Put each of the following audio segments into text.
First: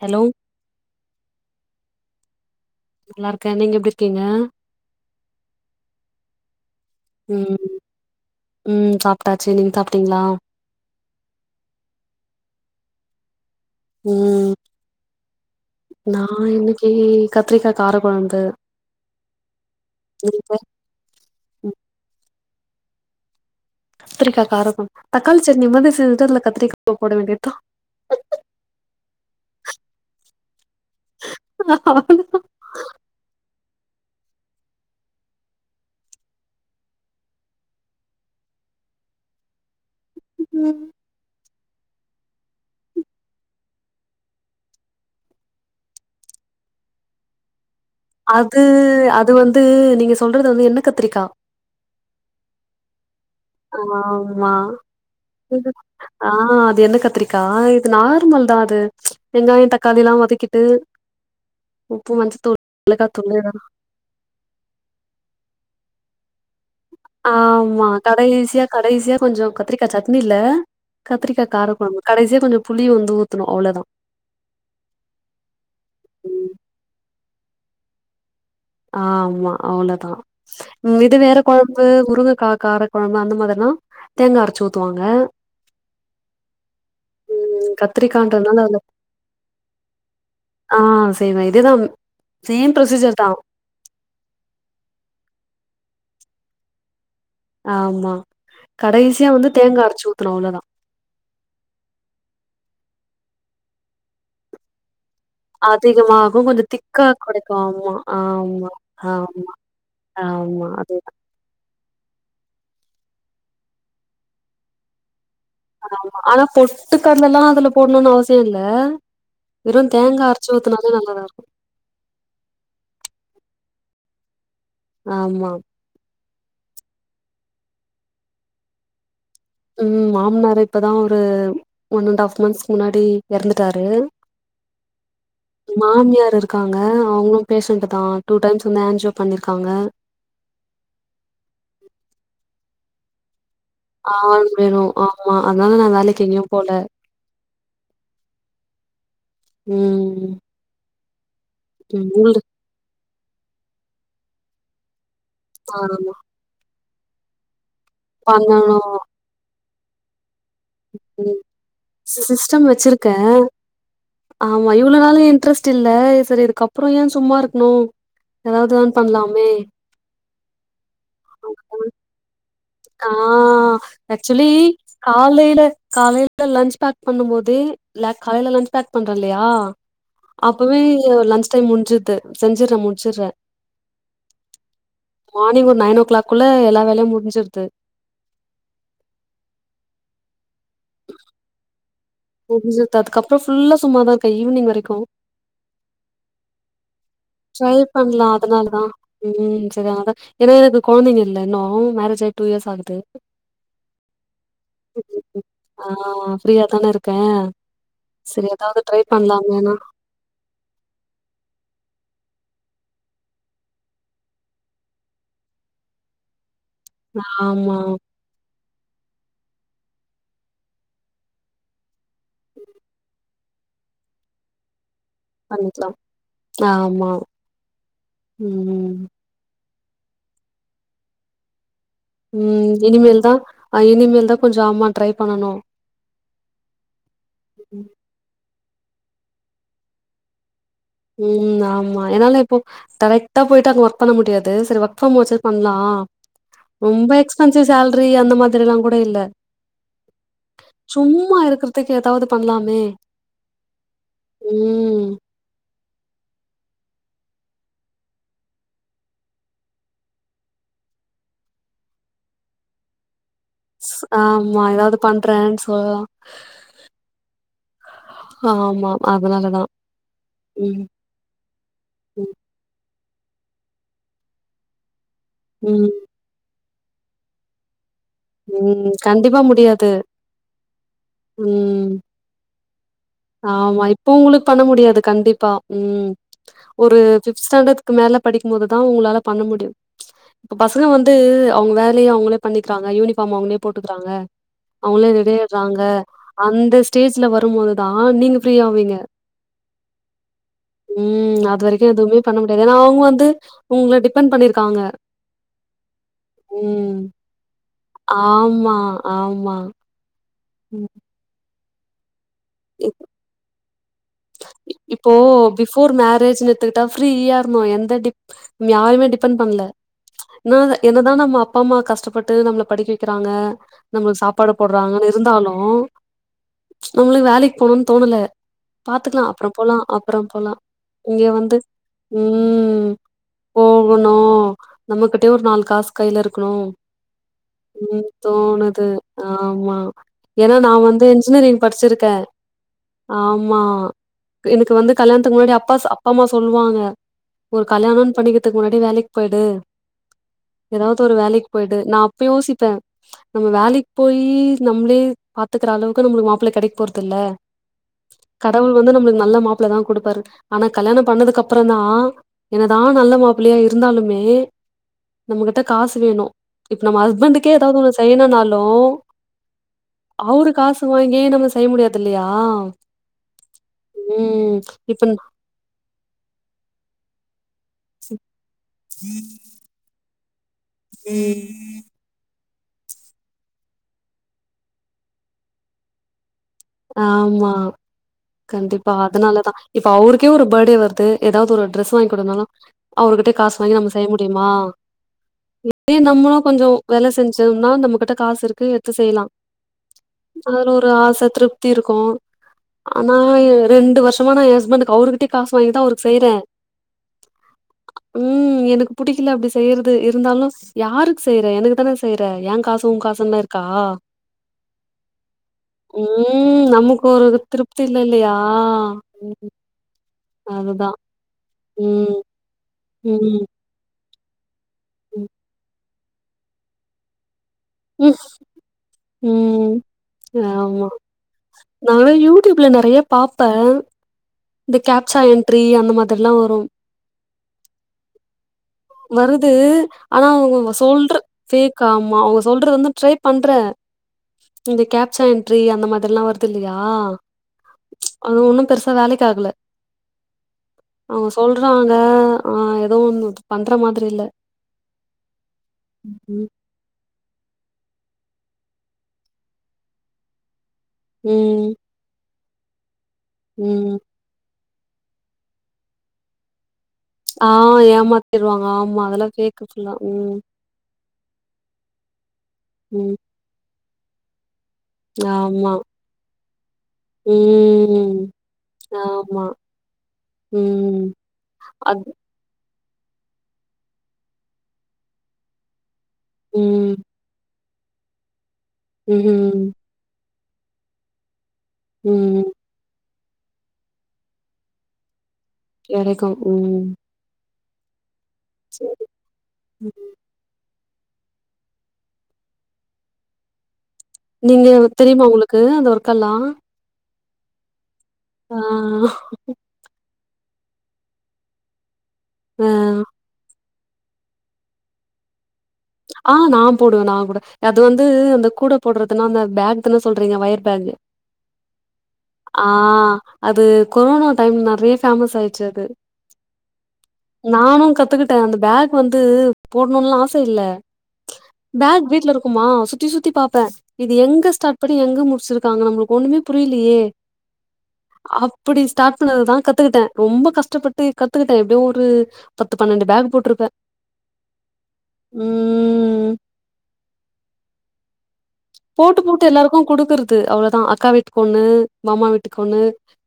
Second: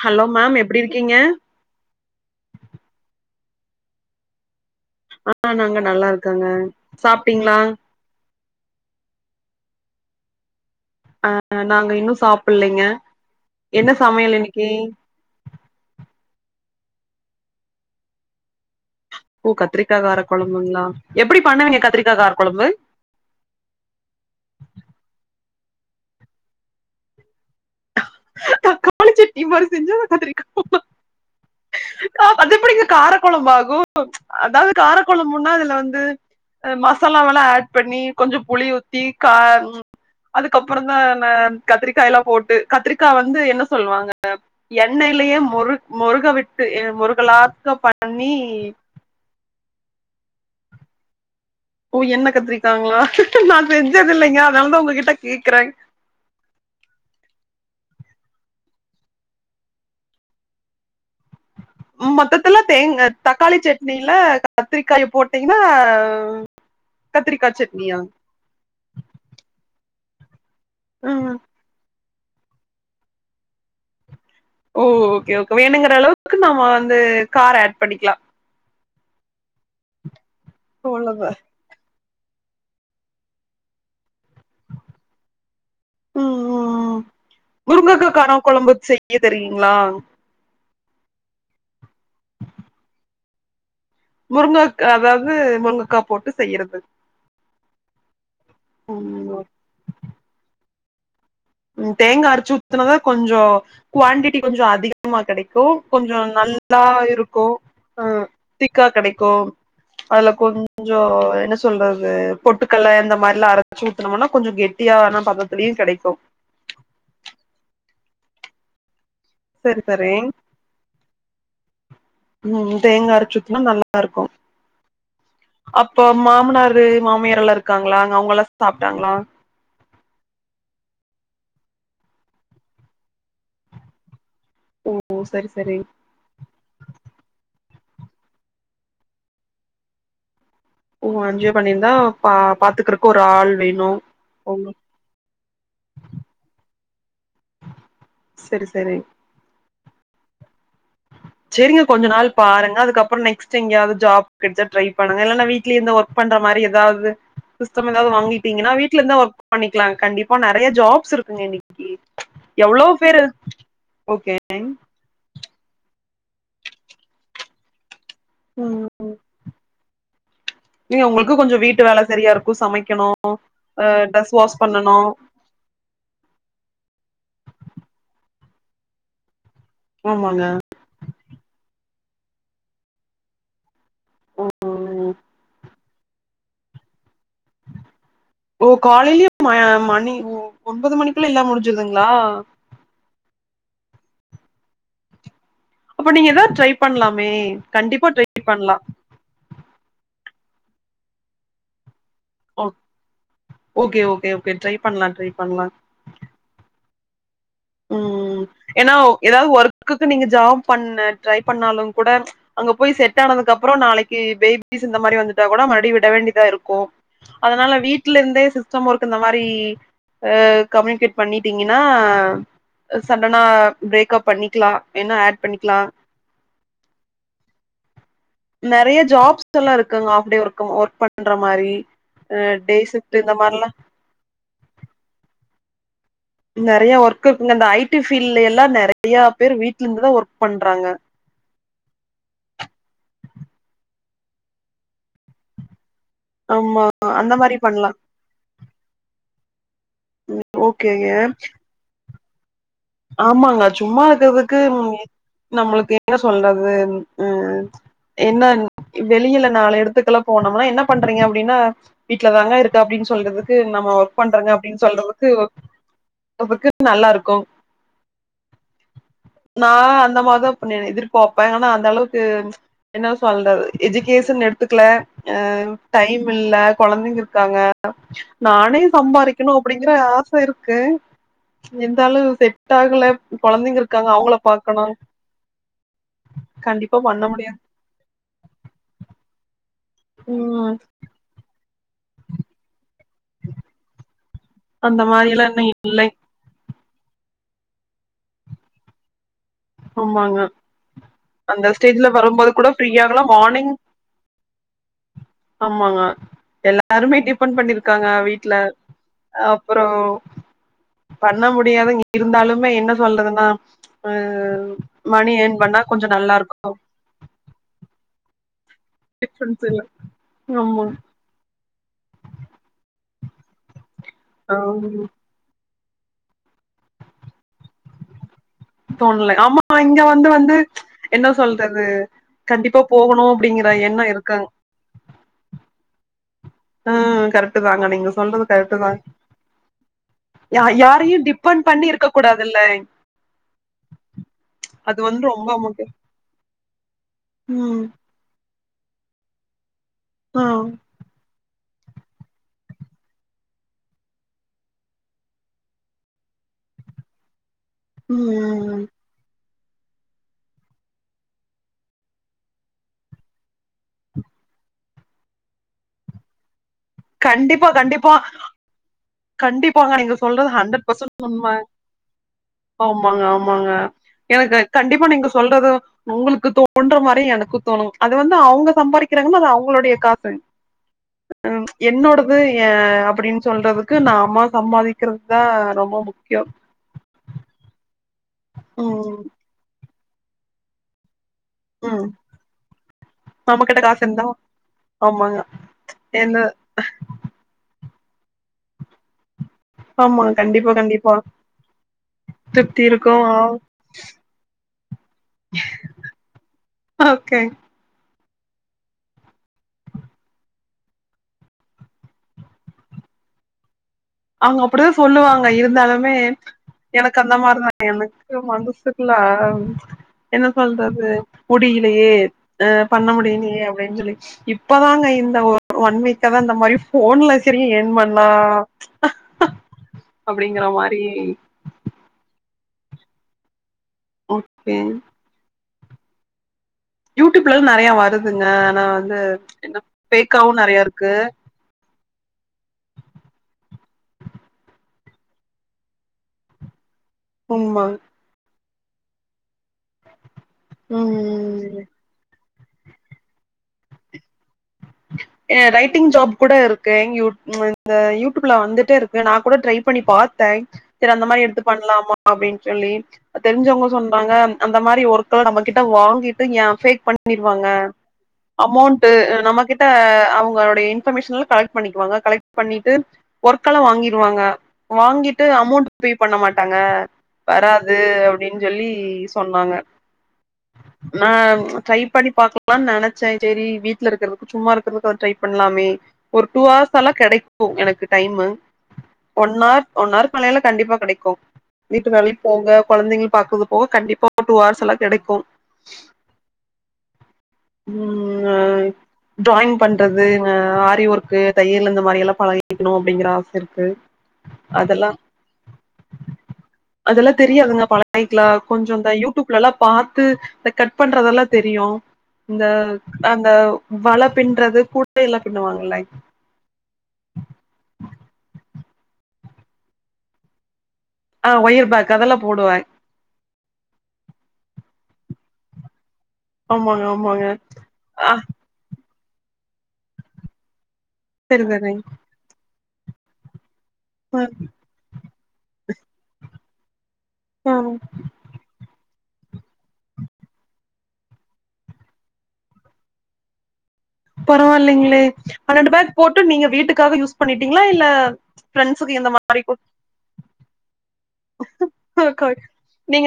Hello ma'am எப்டி இருக்கீங்க நல்லா இருக்கே நீங்க எப்டி இருக்கீங்க ஆ நாங்க நல்லா இருக்கங்க சாப்டீங்ளா ம் ம் சாப்டாச்சு நீங்க சாப்டீங்ளா ஆ நாங்க இன்னு சாப்பிட்லங்க என்ன சமையல் ம் இன்னைக்கி நா இன்னைக்கி கத்திரிக்கா கார கொழம்பு ஓ கத்திரிக்கா கார நீங்க கொழம்புங்ளா எப்டி ம். பண்ணுவீங்க கத்திரிக்கா கார கொழம்பு கத்திரிக்கா கார கொழம்பு தக்காளி சட்னி மாதிரி [unintelligible] கத்திரிக்கா போட வேண்டியதா தக்காளிச்சட்னி மாறி செஞ்சா கத்திரிக்கா போல ஆ அவ்ளோதா அதெப்டிங்க காரக் கொழம்பாகும் அதாவது காரக் கொழம்புன்னா அதுல வந்து மசாலாவெல்லா ஹேட் பண்ணி கொஞ்சோ புளி ஊத்தி கார்னு ம் அதுக்கப்புறோந்தா நா கத்திரிக்காயெல்லா போட்டு கத்திரிக்கா வந்து என்ன சொல்வாங்க எண்ணெயிலயே மொரு மொருக விட்டு மொருகலாக்கபட் அது அது வந்து நீங்க சொல்றது வந்து எண்ணெ கத்திரிக்கா ஓ எண்ணெ கத்திரிக்காங்ளா நா செஞ்சது இல்லைங்க ஆமா அதனாலதா உங்க கிட்ட கேக்றே இது ஆ அது எண்ணெ கத்திரிக்கா இது நார்மல் தா அது வெங்காயோ தக்காளி எல்லா வதக்கிட்டு உப்பு மொத்தத்துல மஞ்சத்தூள் தேங் மிளகாத்தூளு தக்காளி சட்னில கத்திரிக்காய போட்டீங்கன்னா கத்திரிக்கா ஆமா சட்னியா கடைசியா கடைசியா கொஞ்சோ கத்திரிகாசட்னில ம் கத்திரிக்கா கார கொழம்பு கடைசியா கொஞ்சோ புளிய வந்து ஊத்தணு அவ்ளோதா ஓ ஓக்கே ஓக்கே வேணுங்கிற அளவுக்கு ம் நாம்ப வந்து காரோ ஹேட் பண்ணிக்கலா ஆமா அவ்ளோதா இது அவ்ளோதா வேற கொழம்பு முருங்கக்கா கார கொழம்பு அந்த மாதிரிதா தேங்கா அரைச்சு ஊத்துவாங்க ம் ம் ம் முருங்கக்கா கார கத்திரிக்கான்றதுனால கொழம்பு அதுல செய்ய தெரியுவீங்ளா ஆ செய்வே இதுதா சேம் ஃப்ரோசீஜர் தா முருங்கக் அதாவது முருங்கக்கா போட்டு செய்யறது ஆமா கடைசியா ம் வந்து தேங்கா அரைச்சு ஊத்தணு அவ்ளதா ம் தேங்கா அரச்சி ஊத்தினாதா கொஞ்ச குவாடிட்டி கொஞ்ச அதிகமா கெடைக் கொ கொஞ்ச அதிகமாகு கொஞ்சோ நல்லா திக்கா இருக்கு கெடைக்கு ஆமா அ ஆமா திக்கா கிடைக்கு ஆமா அதுல ஆமா கொஞ்ச அது என்ன சொ ல்றது பொட்டுக்கல்ல இந்த மாரில்லா அரைச்சு ஊத்தனும்னா கொஞ்ச கெட்டியா வேணா பத ஆனா பொட்டு கடல எல்லா அதுல போடணுனு அவசிய இல்ல சரி வெறு சரி தேங்கா அரச்சு ஊத்துனாலே நல்லதா இருக்கு ம் தேங்கா அரச்சி ஊத்தினா நல்லா இருக்கு ஆமா அப்ப மாமனாரு மாமியார் எல்லா இருக்காங்களா அங்க அவங்க எல்லா சாப்டாங்களா ம் மாமனாரு இப்பதா ஒரு ஒன் அண்ட் ஹாஃப் மந்த்ஸ் முன்னாடி எறந்துட்டாரு ஓ சரி சரி மாமியார் இருக் இருக்காங்க அவங்களு பேஷண்ட் தா டூ டைம்ஸ் வந்து ஆன்ஜியோ பண்ணிருக்காங்க ஓ ஆன்ஜியோ பண்ணியிருந்தா பா பாத்துக்கறக்கு ஒரு ஆள் வேணு ஆளு ஓ வேணு ஆமா அதனால நா வேலைக்கு எங்கயு போல செரி செரி ம் செரிங்க கொஞ்ச நாள் உங்களு பாருங்க அதுக்கப்புற நெக்ஸ்ட் எங்கயாவது ஜாப் கிடைச்சா ட்ரை பண்ணுங்க இல்லனா வீட் வீட்ல ஆ இருந்து ஒர்க் பண்ற மாரி ஏதாவது சிஸ்டம் ஏதாவது வாங்கிட்டீங்கன்னா பண்ணணு வீட்ல இருந்து ஒர்க் பண்ணிக்கலா கண்டிப் இப்ப நெறைய ஜாப்ஸ் ம் இருக்குங்க இன்னைக்கி சிஸ்டம் எவ்ளோ வச்சிருக்கே பேர் ஓகேங் ஆமா இவ்ளோ நாளு இன்ட்ரெஸ்ட் இல்ல செரி இதுக்கப்புற ஏ சும்மா இருக்கணு ஏதாவது ஏர்ன் பண்ணலாமே இல்லீங்க உங்களுக்கு கொஞ்ச வீட்டு வேல சரியா இருக் ஆ ஆக்சுவலி வாஷ் பண்ணனு காலைல காலையில லன்ச் பேக் பண்ணும் போதே ல காலையில லன்ச் பேக் பண்றே இல்லையா ஆமாங்க அப்பவே லஞ்ச் டைம் முடிஞ்சுருது செஞ்சுறே முடிச்சுறே ம் மார்னிங் ஒரு நைன் ஓ கிளாக்குள்ள எல்லா வேலையு முஞ்சிரு ஓ காலையிலயே ம மணி ஓ ஒன்பது மணிக்குள்ள எல்ல முடிஞ்சுருதுங்களா முடிஞ்சுருது அதுக்கப்புறோ ஃபுல்லா சும்மாதா இருக்கே ஈவினிங் வரைக்கு அப்ப நீங்க எதா ட்ரை பண்ணலாமே ட்ரை கண்டிப்பா பண்லா ட்ரை பண்லா அதனாலதா ம் சரிதா அதா ஏன்னா எனக்கு கொழந்தைங்க இல்ல இன்னு மேரேஜ் ஆயி டூ ஓ இயர்ஸ் ஆகுது ஓகே ஓகே ஓகே ட்ரை பண்லா ட்ரை ம் பண்லா ஆ ஆ ஃப்ரீயா தான இருக்கே சரி எதாது ட்ரை பண்ணலாமேனா து நீங்க ஜாப் பண்ண ட்ரை பண்ணாலு கூட அங்க போய் செட் ஆனதுக்கு கப்புற நாளைக்கி பேபிஸ் இந்த மாரி வந்துட்டா கூட மறுடியு விட வேண்டிதா இருக்கு ஆமா அதனால வீட்ல‌ இருந்தே சி ஸ்டம் வொர்க் இந்த மாரி அ கம்யூனிகேட் பண்ணிட்டீங்கன்னா சடனா பிரேக்கப் பண்ணிக்கலா ஏன்னா அ பண்ணிக்கலா ஆமா ம் த்தெல்லா இருக்குங்க ஃஆப் டே ஒர்க் ஒர்க் பண்ற மாரி அ ம் டே ஷிஃப்ட் இனிமேல் தா இந்த மாரிலா ஆ இனிமேல் தா கொஞ்சோ ஆமா ட்ரை பண்ணனு நெறைய ஒர்க் இருக்குங்க இந்த ஐ டி ஃபீல்டுல எல்லா நெறைய பேரு வீட்டுல இருந்துதா ஒர்க் பண்றாங்க ம் ஆமா என்னால இப்போ டைரெக்டா போயிட்டு அங்க ஒர்க் பண்ண முடியாது சரி ஒர்க் ஃப்ரம் ஆச்சு பண்லா ஆமா ரொம்ப அந்த மாரி எக்ஸ்பென்சிவ் பண்லா சேல்ரி அந்த மாதிரில்லா கூட இல்ல ம் ஓகேங்க சும்மா இருக்குறதுக்கு எதாவது பண்லாமே ஆமாங்க சும்மா ஈக்கறதுக்கு ம் நம்மளுக்கு என்ன சொல்றது ம் என்ன வெளியில நாலு எடத்துக்கெல்லா போனோம்னா என்ன பண்றீங்க அப்டின்னா வீட்ல தாங்க இருக்கே அப்டின்னு சொல்றதுக்கு க்கு நம்ம ஸ் ஒர்க் பண்றங்க ஆமா அப்டின் ஏதாவது சொல்றதுக்கு ஓ பண்றேன்னு சொல்லலா ளவுக்கு நல்லா இருக்கோ ஆமா அதனாலதா நான் அந்த மாருதா ம் பண்ணினே எதிர்ப் ஓ அப்ப ‌எங்கனா அந்த அளவுக்கு ம் என்ன சொல்றது எஜுகேசன் எடுத்துக்கல அ ம் டைம் இல்ல குழந்தைங்க இருக்காங்க நானே ம் கண்டிப்பா சம்பாரிக்கணூ முடியாது அப்படிங்கற ஆச இருக்கு ம் இருந்தாலூ செட் ஆகல கொழந்தைங்க ஆமா இப்ப இருக்காங்க அவங்கள உங்குளுக் பண்ண பாக்கணு முடியாது கண்டிப்பா உம் கண்டிப்பா ஒரு பண்ண ஃபிப்த் முடியாது ஸ்டேண்டர்ட் க்கு மேல படிக்கூ போது தா உங்களால பண்ண முடியூ இப்ப ம் பசங்க வந்து அவுங்க வேலய அவுங்ளே பண்ணிக்கிறாங்க யூனிஃபார்ம் அவங்களே போட்டுக்குறாங்க அந்த அவங்களே மாரிலா இன்னு ரெடியாயிற்றாங்க இல்லை அந்த ஸ்டேஜ்ல வரும்போது தா நீங்க ஃப்ரீயா ஆவீங்க ஆமாங்க ம் அது அந்த வரைக்கூ ஸ்டேஜ்ல எதுவுமே பண்ண வரும்போது முடியாது கூட ஏன்னா அவங்க ஃப்ரீயாகலா வந்து மார்னிங் உங்கள டிபெண்ட் பண்ணிருக்காங்க ஆமாங்க ம். எல்லாருமே டிபெண்ட் பண்ணிருக்காங்க வீட்ல ஆமா, ஆமா. அப்றோ ம் பண்ண முடியாதுங் இருந்தாலுமே என்ன இப் சொல்றதுன்னா அ இப்போ மணி ஏர்ன் பண்ணா பிஃபோர் கொஞ்சோ நல்லா மேரேஜ்ன்னு இருக்கு எடுத்துக்கிட்டா ஃப்ரீயா இருந்தோ எந்த டிப் யாரையுமே டிபண்ட் பண்ல டிஃப்ரென்ஸ் இல்ல ன்னா ஆமா என்னதா நம்ம அப் அப்பா அம்மா கஷ்டப்பட்டு நம்மள படிக்க வைக்கிறாங்க நம்மளுக்கு சாப்பாடு போட்றாங்கன்னு இருந்தாலூ நம்மளுக்கு வேலைக்கு போனுன்னு தோணல பாத்துக்கலாம். தோண்ல அப்புறம் ஆமா போலாம், இங்க வந்து அப்புறம் வந்து போலாம். இங்க என்ன வந்து சொல்றது கண்டிப்பா ம். போகணூ அப்டிங்கிற எண்ணோ இருக்கங் நம்மகிட்டயூ ஒரு நாலு காஸ் கையில இருக்கணூ அ கரெக்ட் தாங்க நீங்க சொல்றது கரெக்ட் தாங் ஆமா. ஏன்னா யா நான் வந்து யாரையூ இன்ஜினியரிங் டிபெண் பண்ணி இர்க் இருக்க கூடாதுல்லய் மா எனக்கு வந்து கல்யாணத்துக்கு ரொம்ப முன்னாடி அப்பா முக்கிய அப்பா அம்மா சொல்லுவாங்க ஒரு ம் கல்யாணோ பண்ணிக்கறதுக்கு முன்னாடி வேலைக் போய்டு ஆ ஏதாவது ஒரு வேலைக் போய்டு நா அப்ப யோசிப்பே நம்ம வேலைக்கி போய் நம்மளே பாத்துக்கற அளவுக்கு நம்மளுக்கு மாப்ள கெடைக்க போறது இல்ல ம் கடவுள் வந்து நம்மளுக்கு நல்ல மாப்ள தா குடுப்பாரு ஆனா கல்யாணோ பண்ணதுக்கு அப்பறந் தா என்னதா நல்ல மாப்பிள்ளையா இருந்தாலுமே நம்மகிட்ட காசு வேணூ இப்ப நம்ம ஹஸ்பண்டுக்கே கண்டிப்பா ஏதாவது ஒன்னூ கண்டிப்பா செய்யணும்னாலூ கண்டிப்பாங்க நீங்க சொல்றது அவுரு காசு ஹண்ட்ரட் வாங்கியே பர்சன்ட் நம்ம உண்ம செய்ய முடியாது இல்லயா ஆமாங்க ஆமாங்க எனக்கு அது இப்ப கண்டிப்பா ந நீங்க சொல்றது உங்களுக்கு தோன்ற மாரியே எனக்குந் தோணூ அது வந்து அவுங்க சம்பாரிக்கிறாங்கன்னா அது அவுங்களுடைய காசு ம் என்னோடது ஏ அப்டின் சொல்றதுக்கு நாம்மா சம்பாதிக்கிறது தா ரொம்ப முக்கியோ ஆமா கண்டிப்பா ம் அதனாலதா இப்ப அவருக்கே ஒரு பர்டே வருது ஏதாவது ஒரு ட்ரெஸ் ம் வாங்கி குடுக்கனாலூ அவர்கிட்டே காசு வாங்கி நம்ம செய்ய முடியுமா ஆமாங்க இப்பயூ நம்மளும் என்ன கொஞ்சோ வேல செஞ்சோம்னா நம்ம கிட்ட காசு இருக்கு எட்த்து செய்யலா ஆமாங்க அதுல கண்டிப்பா ஒரு கண்டிப்பா ஆச திருப்தி இருக்கும் திருப்தி இருக்கு ஆனா ரெண்டு வருஷமா நா எ ஹஸ்பண்ட்க்கு அவருகிட்டயே காசு வாங்கிதா அவருக்கு செய்யுறே ஓக்கே ம் எனக்கு புடிக்கல அப்டி செய்யறது இருந்தாலு யாருக்கு செய்ற எனக்கு தான செய்ற எ காசு உ காசுந்தா இருக்கா அவுங்க அப்டிதா சொல்லுவாங்க இருந்தாலுமே ம் நமக்கு எனக்கு ஒரு அந்த மாறிதா திருப்தி இல்ல இல்லையா எனக்கு மனசு இல்ல என்ன அதுதா சொல்றது ம் முடியலையே அ பண்ண ம், முடியலயே அப்டினு சொல்லி இப் பதாங்க ம். இந்த ஒன் வீக்ல தா இந்த மாறி ஃபோன்ல செரி ஏர்ன் ம், பண்லா ம் அப்டிங்கிற ஆமா மாரி நாங்கல்லா யூடியூப்ல நெறையா பாப்பே இந்த ஓகே கேப்சா என் ட்ரீ அந்த மாதிரில்லா வரும் யூடியூப்ல நெறையா வருதுங்க ஆனா வந்து வருது. என்ன ஆனா ஃபேக்காவு அவங்க நெறையா சொல்ற இருக்கு ஃபேக் ஆமா ஓஸ் சொல்றது வந்து ட்ரை பண்றே இந்த கேப்சா என்ட்ரி அந்த மாதிரி எல்லா வருது இல்லயா ஆமா அது ஒன்னும் பெருசா வேலைக் ஆகல அவுங்க ம் சொல்றாங்க ஆ எதோ ஒன்னு பண்ற மாதிரி இல்ல அ ரைட்டிங் ஜாப் ம், கூட இருக்கு யூட் மன் இந்த யூடியூப்ல வந்துட்டே இருக்கு நா கூட ட்ரை பண்ணி பாத்தே சரி அந்த மாறி எடுத்து ம், பண்லாமா அப்டின்னு சொல்லி தெரிஞ்சவங்க ம். சொன் னாங்க அந்த மாறி ஒர்க்கெல்லா நம்ம கிட்ட வாங்கிட்டு யா ஃபேக் பண் ஆ ணிருவாங்க ஏமாத்திருவாங்க. ஆமா. அமௌண்ட்டு அதெல்லாம் நம்ம ஃபேக்கு கிட் ட ஃபுல்லா. ம், அவுங்களுடைய இன்ஃபர்மேஷன் எல்லா கலெக்ட் பண்ணிக்குவாங்க கலெக்ட் பண்ணிட்டு ம். ஒர்க் எல்லா வாங்கிருவாங்க வாங்கிட்டு ஆமா. அமௌண்ட் பே பண்ண மாட்டாங்க வராது ம். அப்டின்னு சொல்லி ஆமா. சொன்னாங்க ம் நா ட்ரை அது பண்ணி பாக்க லான்னு நெனைச்சே சேரி வீட்ல இருக்கறதுக்கு சும்மா இருக்கறதுக்கு ஒரு ட்ரை பண்லாமே ஒரு டூ ம். ஹவர்ஸ் எல்லா கிடைக் கும் எனக்கு டைமு ம் ஒன்னார் ஒன்னார்க்கு மேலயெல்லா கண்டிப்பா கெடைக்கும் வீட்டு வேலைக்கு ம் போக கொழந்தைங்க பாக்குறதுப்போக கண்டிப்பா டூ ஹவர்ஸ்ல்லா கெடைக்கு கெடைக்கும் உம் உம் டிராயிங் பண்றது இங்க ஆரி ஒர்க் கு தையல் இந்த மாறில்லா பழகிக்கணும் அப்படிங்கிற ஆச இருக்கு நீங்க உங்களுக்கு அதெல்லா தெரியுமா உங்களுக்கு அந்த ஒர்க்கல்லா அதெல்லா தெரியாதுங்க பழகிக்கலா கொஞ்சோ இந்த யூடியூப்லல்லா பாத்து இந்த கட் பண்றதெல்லா தெரியு இந்த அந்த வல பின்றது கூடையெல்லா பின்னுவாங்க இல்லைங் ஆ நா போடுவே நா கூட அது வந்து அந்த கூடை போட்றதுன்னா அந்த ஃபேக் தானே சொல்றீங்க ஒயர் ஃபேகு ஆ ஒயர் பேக் அதெல்லா ஆ போடுவே அது கொரோனோ டைம் நறைய ஃபேமஸ் ஆச்சு அது ஆமாங்க ஆமாங்க நானும் ஆ கத்துக்கிட்டே அந்த ஃபேக் வந்து போட்ணுன்னு எல்லா ஆச இல்ல சரி சரிங்க ஃபேக் வீட்ல இருக்குமா சுத்தி சுத்தி பாப்பே இது ஆ எங்க ஸ்டாட் பண்ணி எங்க முடிச்சிருக்காங்க நம்மளுக்கு ஒன்னுமே புரியலையே ஆ அப் பிடி ஸ்டாட் பண்ணதுதா கத்துக்கிட்டே ரொம்ப கஷ்டப்பட்டு கத்துக்கிட்டே எப்டியோ ஒரு பத்து பன்னண்டு ஃபேக் போட்ருப்பே பரவாயில்லைங்களே ம் பண்ணெண்டு பேக் போட்டு நீங்க வீட்டுக்காக யூஸ் பண்ணிட்டீங்களா இல்ல ஃப்ரெண்ட்ஸுக்கு போட்டு இந்த போட்டு மாரி எல்லாருக்கு குடுத்து குடுக்குறது அவ்வளவுதான் அக்கா வீட்டு ஒண்ணு, மாமா வீட்டுக்கு ஒண்ணு,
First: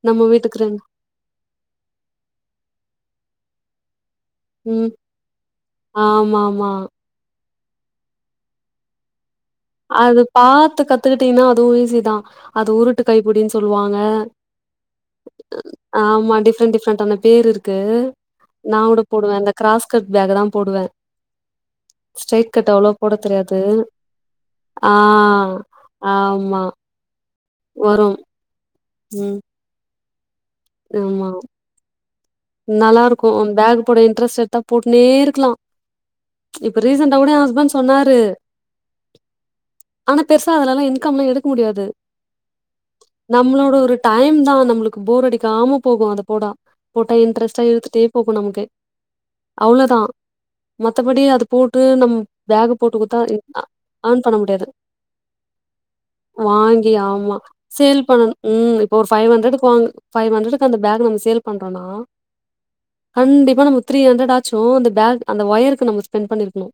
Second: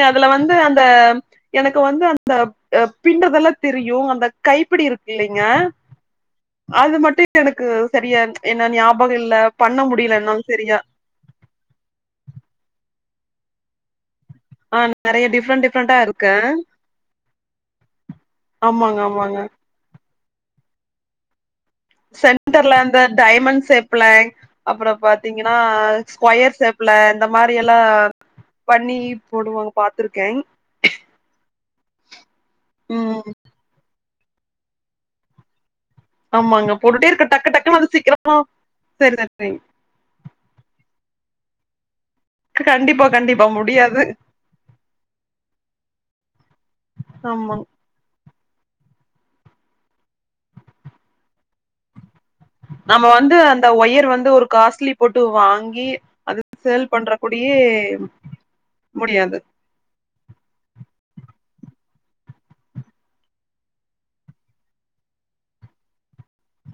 நம்ம வீட்டுக்கு ரெண்டு ஆ எனக்கு வந்து அந்த பின்ரதெல்லா தெரியு அந்த கைப்பிடி ம் இருக்கு இல்லைங்க ஆமாமா அது மட்டும் எனக்கு தெரியாது ஏனா ஞாபகம் இல்ல பண்ண முடியல என்னால சரியா கத்துக்கிட்டீன்னா அதுவு ஈசிதா அது உருட்டு கைப்படின்னு சொல்லுவாங்க ஆ நெறைய டிஃப்ரெண்ட் டிஃப்ரெண்டா இருக்கு ஆமா டிஃப்ரெண்ட் டிஃப்ரெண்டான பேரு இருக்கு நான் ஆமாங்க கூட போடுவேன் ஆமாங்க அந்த கிராஸ்கட் பேக் தான் போடுவேன் சென்டர்ல அந்த தெரியாது டைமண்ட் சேப்ல ஆ அப்பறம் பாத்தீங்கன்னா ஸ்கொயர் ஆமா ஷேப்ல இந்த மாறியெல்லா வரும் பண்ணி ம் போடுவாங்க பாத்துருக்கே ஆமா நல்லா ம் இருக்கும் பேக் போடுற இன்ரெஸ்ட் எடுத்த போட்டுனே இருக்கலா ஆமாங்க இப்ப போட்டுட்டே ரீசெண்டா இருக்க கூட எ டக்கு ஹஸ்பண்ட் டக்குன்னு அது சொன்னாரு சீக்கிரமா சேரி சேரி ஆனா பெருசா அதுலெல்லா இன்கம்ல்லா எடுக்க முடியாது கண்டிப்பா கண்டிப்பா நம்மளோட ஒரு முடியாது டைம் தா நம்மளுக்கு போர் அடிக்கு காம போகும் அது போடா போட்டா ஆமா இன்டரஸ்ட்டா எடுத்துட்டே போகும் நமக்கு அவ்வளவுதான் மத்தபடி அது போட்டு நம்ம பேக் போட்டு நம்ம கொடுத்தா வந்து அந்த ஒயர் யோன் வந்து பண்ண ஒரு முடியாது காஸ்ட்லி போட்டு வாங்கி அது சேல் வாங்கி பண்ற ஆமா கூடியே சேல் பண்ண ம் இப்ப ஒரு ஃபைவ் முடியாது ஹண்ட்ரடக்கு வாங்க ஃபைவ் ஹண்ட்ரடுக்கு அந்த பேக் நம்ம சேல் பண்றோனா கண்டிப்பா நம்ம த்ரீஹண்டரடச்சு அந்த பேக் அந்த ஒயர்க்கு நம்ம ஸ்பெண்ட் பண்ணிருக்கணு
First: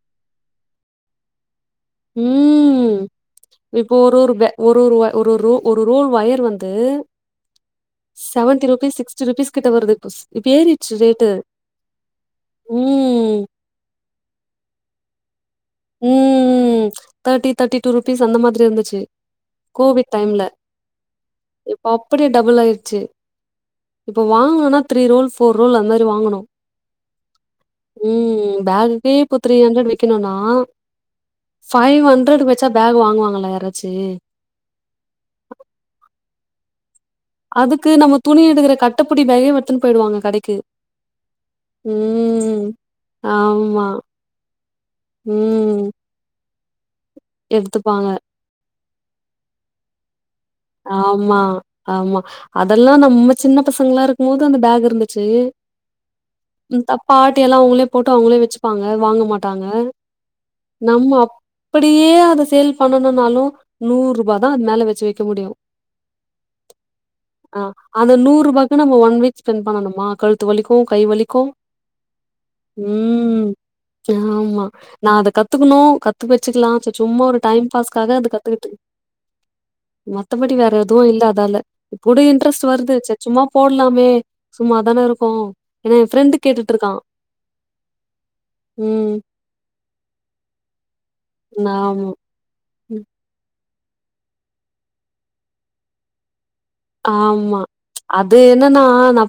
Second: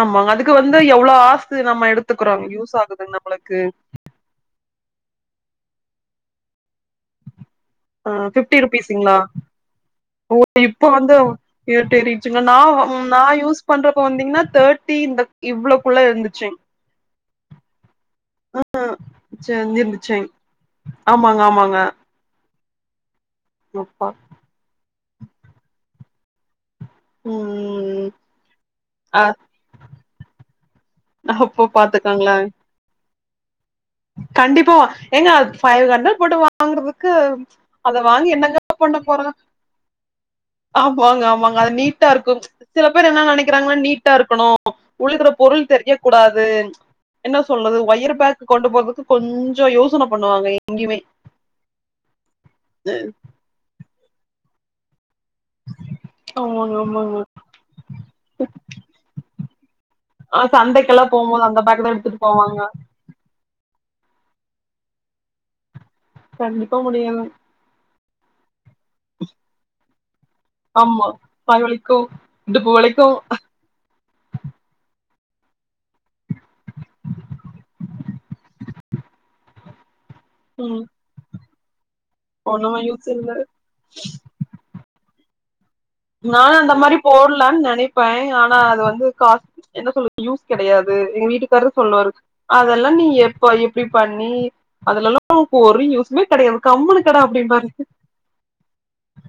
ஆமாங்க அதுக்கு வந்து எவ்வளவு ஹாவர்ஸ் நம்ம எடுத்துக்குறோ யூஸ் ம் ஆகுது நம்மளுக்கு இப்போ ஒரு ஒரு பே ஒரு ஒரு ஒரு ஒரு ரூல் வயர் வந்து ஆ பிப்டி செவன்டி ருபீஸ் ருபீஸ்ஸுங்களா சிக்ஸ்டி ருபீஸ் கிட்ட வருது இப்ப ஒகே இப்ப ஏறிடுச்சு வந்து ரேட்டு [unintelligible] ந நா ம் யூஸ் பண்றப்ப வந்தீங்கன்னா தேர்ட்டி இந்த இவ்ளோ குள்ள இருந்துச்சுங்கா ம். ருப்பீஸ் அந்த மாதிரி ஆ ஹா இருந்துச்சு. கோவிட் [unintelligible] ஆமாங்க ஆமாங்க அப்டியே டபுள் ஆயிடுச்சு இப்பா வாங்கனுனா த்ரீ ரோல் ஃபோர் ரோல் அந்த மாறி வாங்கணு ம் ம் பேகுக்கே ஆ இப்போ த்ரீ ஹண்ட்ரட் விக்கணுனா அப்ப ஃபைவ் பாத்துக்கோங்களே ஹண்ட்ரடு வச்சா பேக் வாங்குவாங்கள யாராச்சு கண்டிப்பா வாங் ஏங்க ஃபைவ் ஹண்டரட் போட்டு வாங்குறதுக்கு அதுக்கு அத நம்ம வாங்கி துணி என்னங்க எடுக்கிற பண்ண கட்டப்புடி போறோ பேகே எடுத்துன்னு போயிடுவாங்க கடைக்கு. ஆமாங்க ஆமாங்க அது நீட்டா இருக்கு ம். சில பேர் என்ன நினைக்கிறாங்கன்னா ஆமா. நீட்டா இருக்கணு உள்ளுகுள்ள பொருள் ம். தெரிய கூடாது என்ன சொல்றது எடுத்துப்பாங்க. ஒயர் பேக் கொண்டு போறதுக்கு கொஞ்சோ யோசன பண்ணுவாங்க இங் ஆமா ஆமா அதெல்லா நம்ம சின்ன பசங்கல்லா இருக்கு போது அந்த பேக் இருந்துச்சு ஆமாங்க தப்பா ஆமாங்க ஆட்டி எல்லா அவங்களே போட்டு அவங்களே வச்சுப்பாங்க வாங்க மாட்டாங்க ஆ சந்தைக்கெல்லா நம்ம அத போம்போது அந்த பேக் தா அப்டியே எடுத்துட்டு அத போவாங்க சேல் பண்ணணுனாலு நூரூபா தா அது மேல வச்சு வைக்க முடியு கண்டிப்பா முடியல ஆ அந்த நூறு ரூபாக்கு நம்ம ஒன் வீக் ஸ்பெண்ட் பண்ணணுமா கழுத்து வலிக்கு கை வலிக்கு இந்த பூ வளைக்கு ம் ஆமா நா அத கத்துக்கணு கத்து வச்சுக்கலா சு சும்மா ஒரு டை பாஸ்க்கா அது கத்துக்கிட்டு மத்தபடி வேற ம் எதுவு இல்ல அதால இப்பூட இன்ட்ரெஸ்ட் ஒண்ணுமே வருது யூஸ் செ இல்ல சும்மா போடலாமே சும்மாதான இருக்கோ ஏன்னா என் ஃப்ரெண்டு நா அந்த கேட்டுட்டு இருக்கா மாரி போடலான்னு நெனைப்பே ஆனா அது வந்து ம் காசு என்ன சொல்ல யூஸ் கெடையாது எங்க வீட்டுக்காரு ஆமா சொல்லுவாரு அதெல்லா ம் நீ எப்ப எப்டி பண்ணி அதெலல்லா உனக்கு ஒரு யூஸ் மே கெடையாது கம்முனு கெட ஆமா அப்படிம்பாரு அது என்னனா ந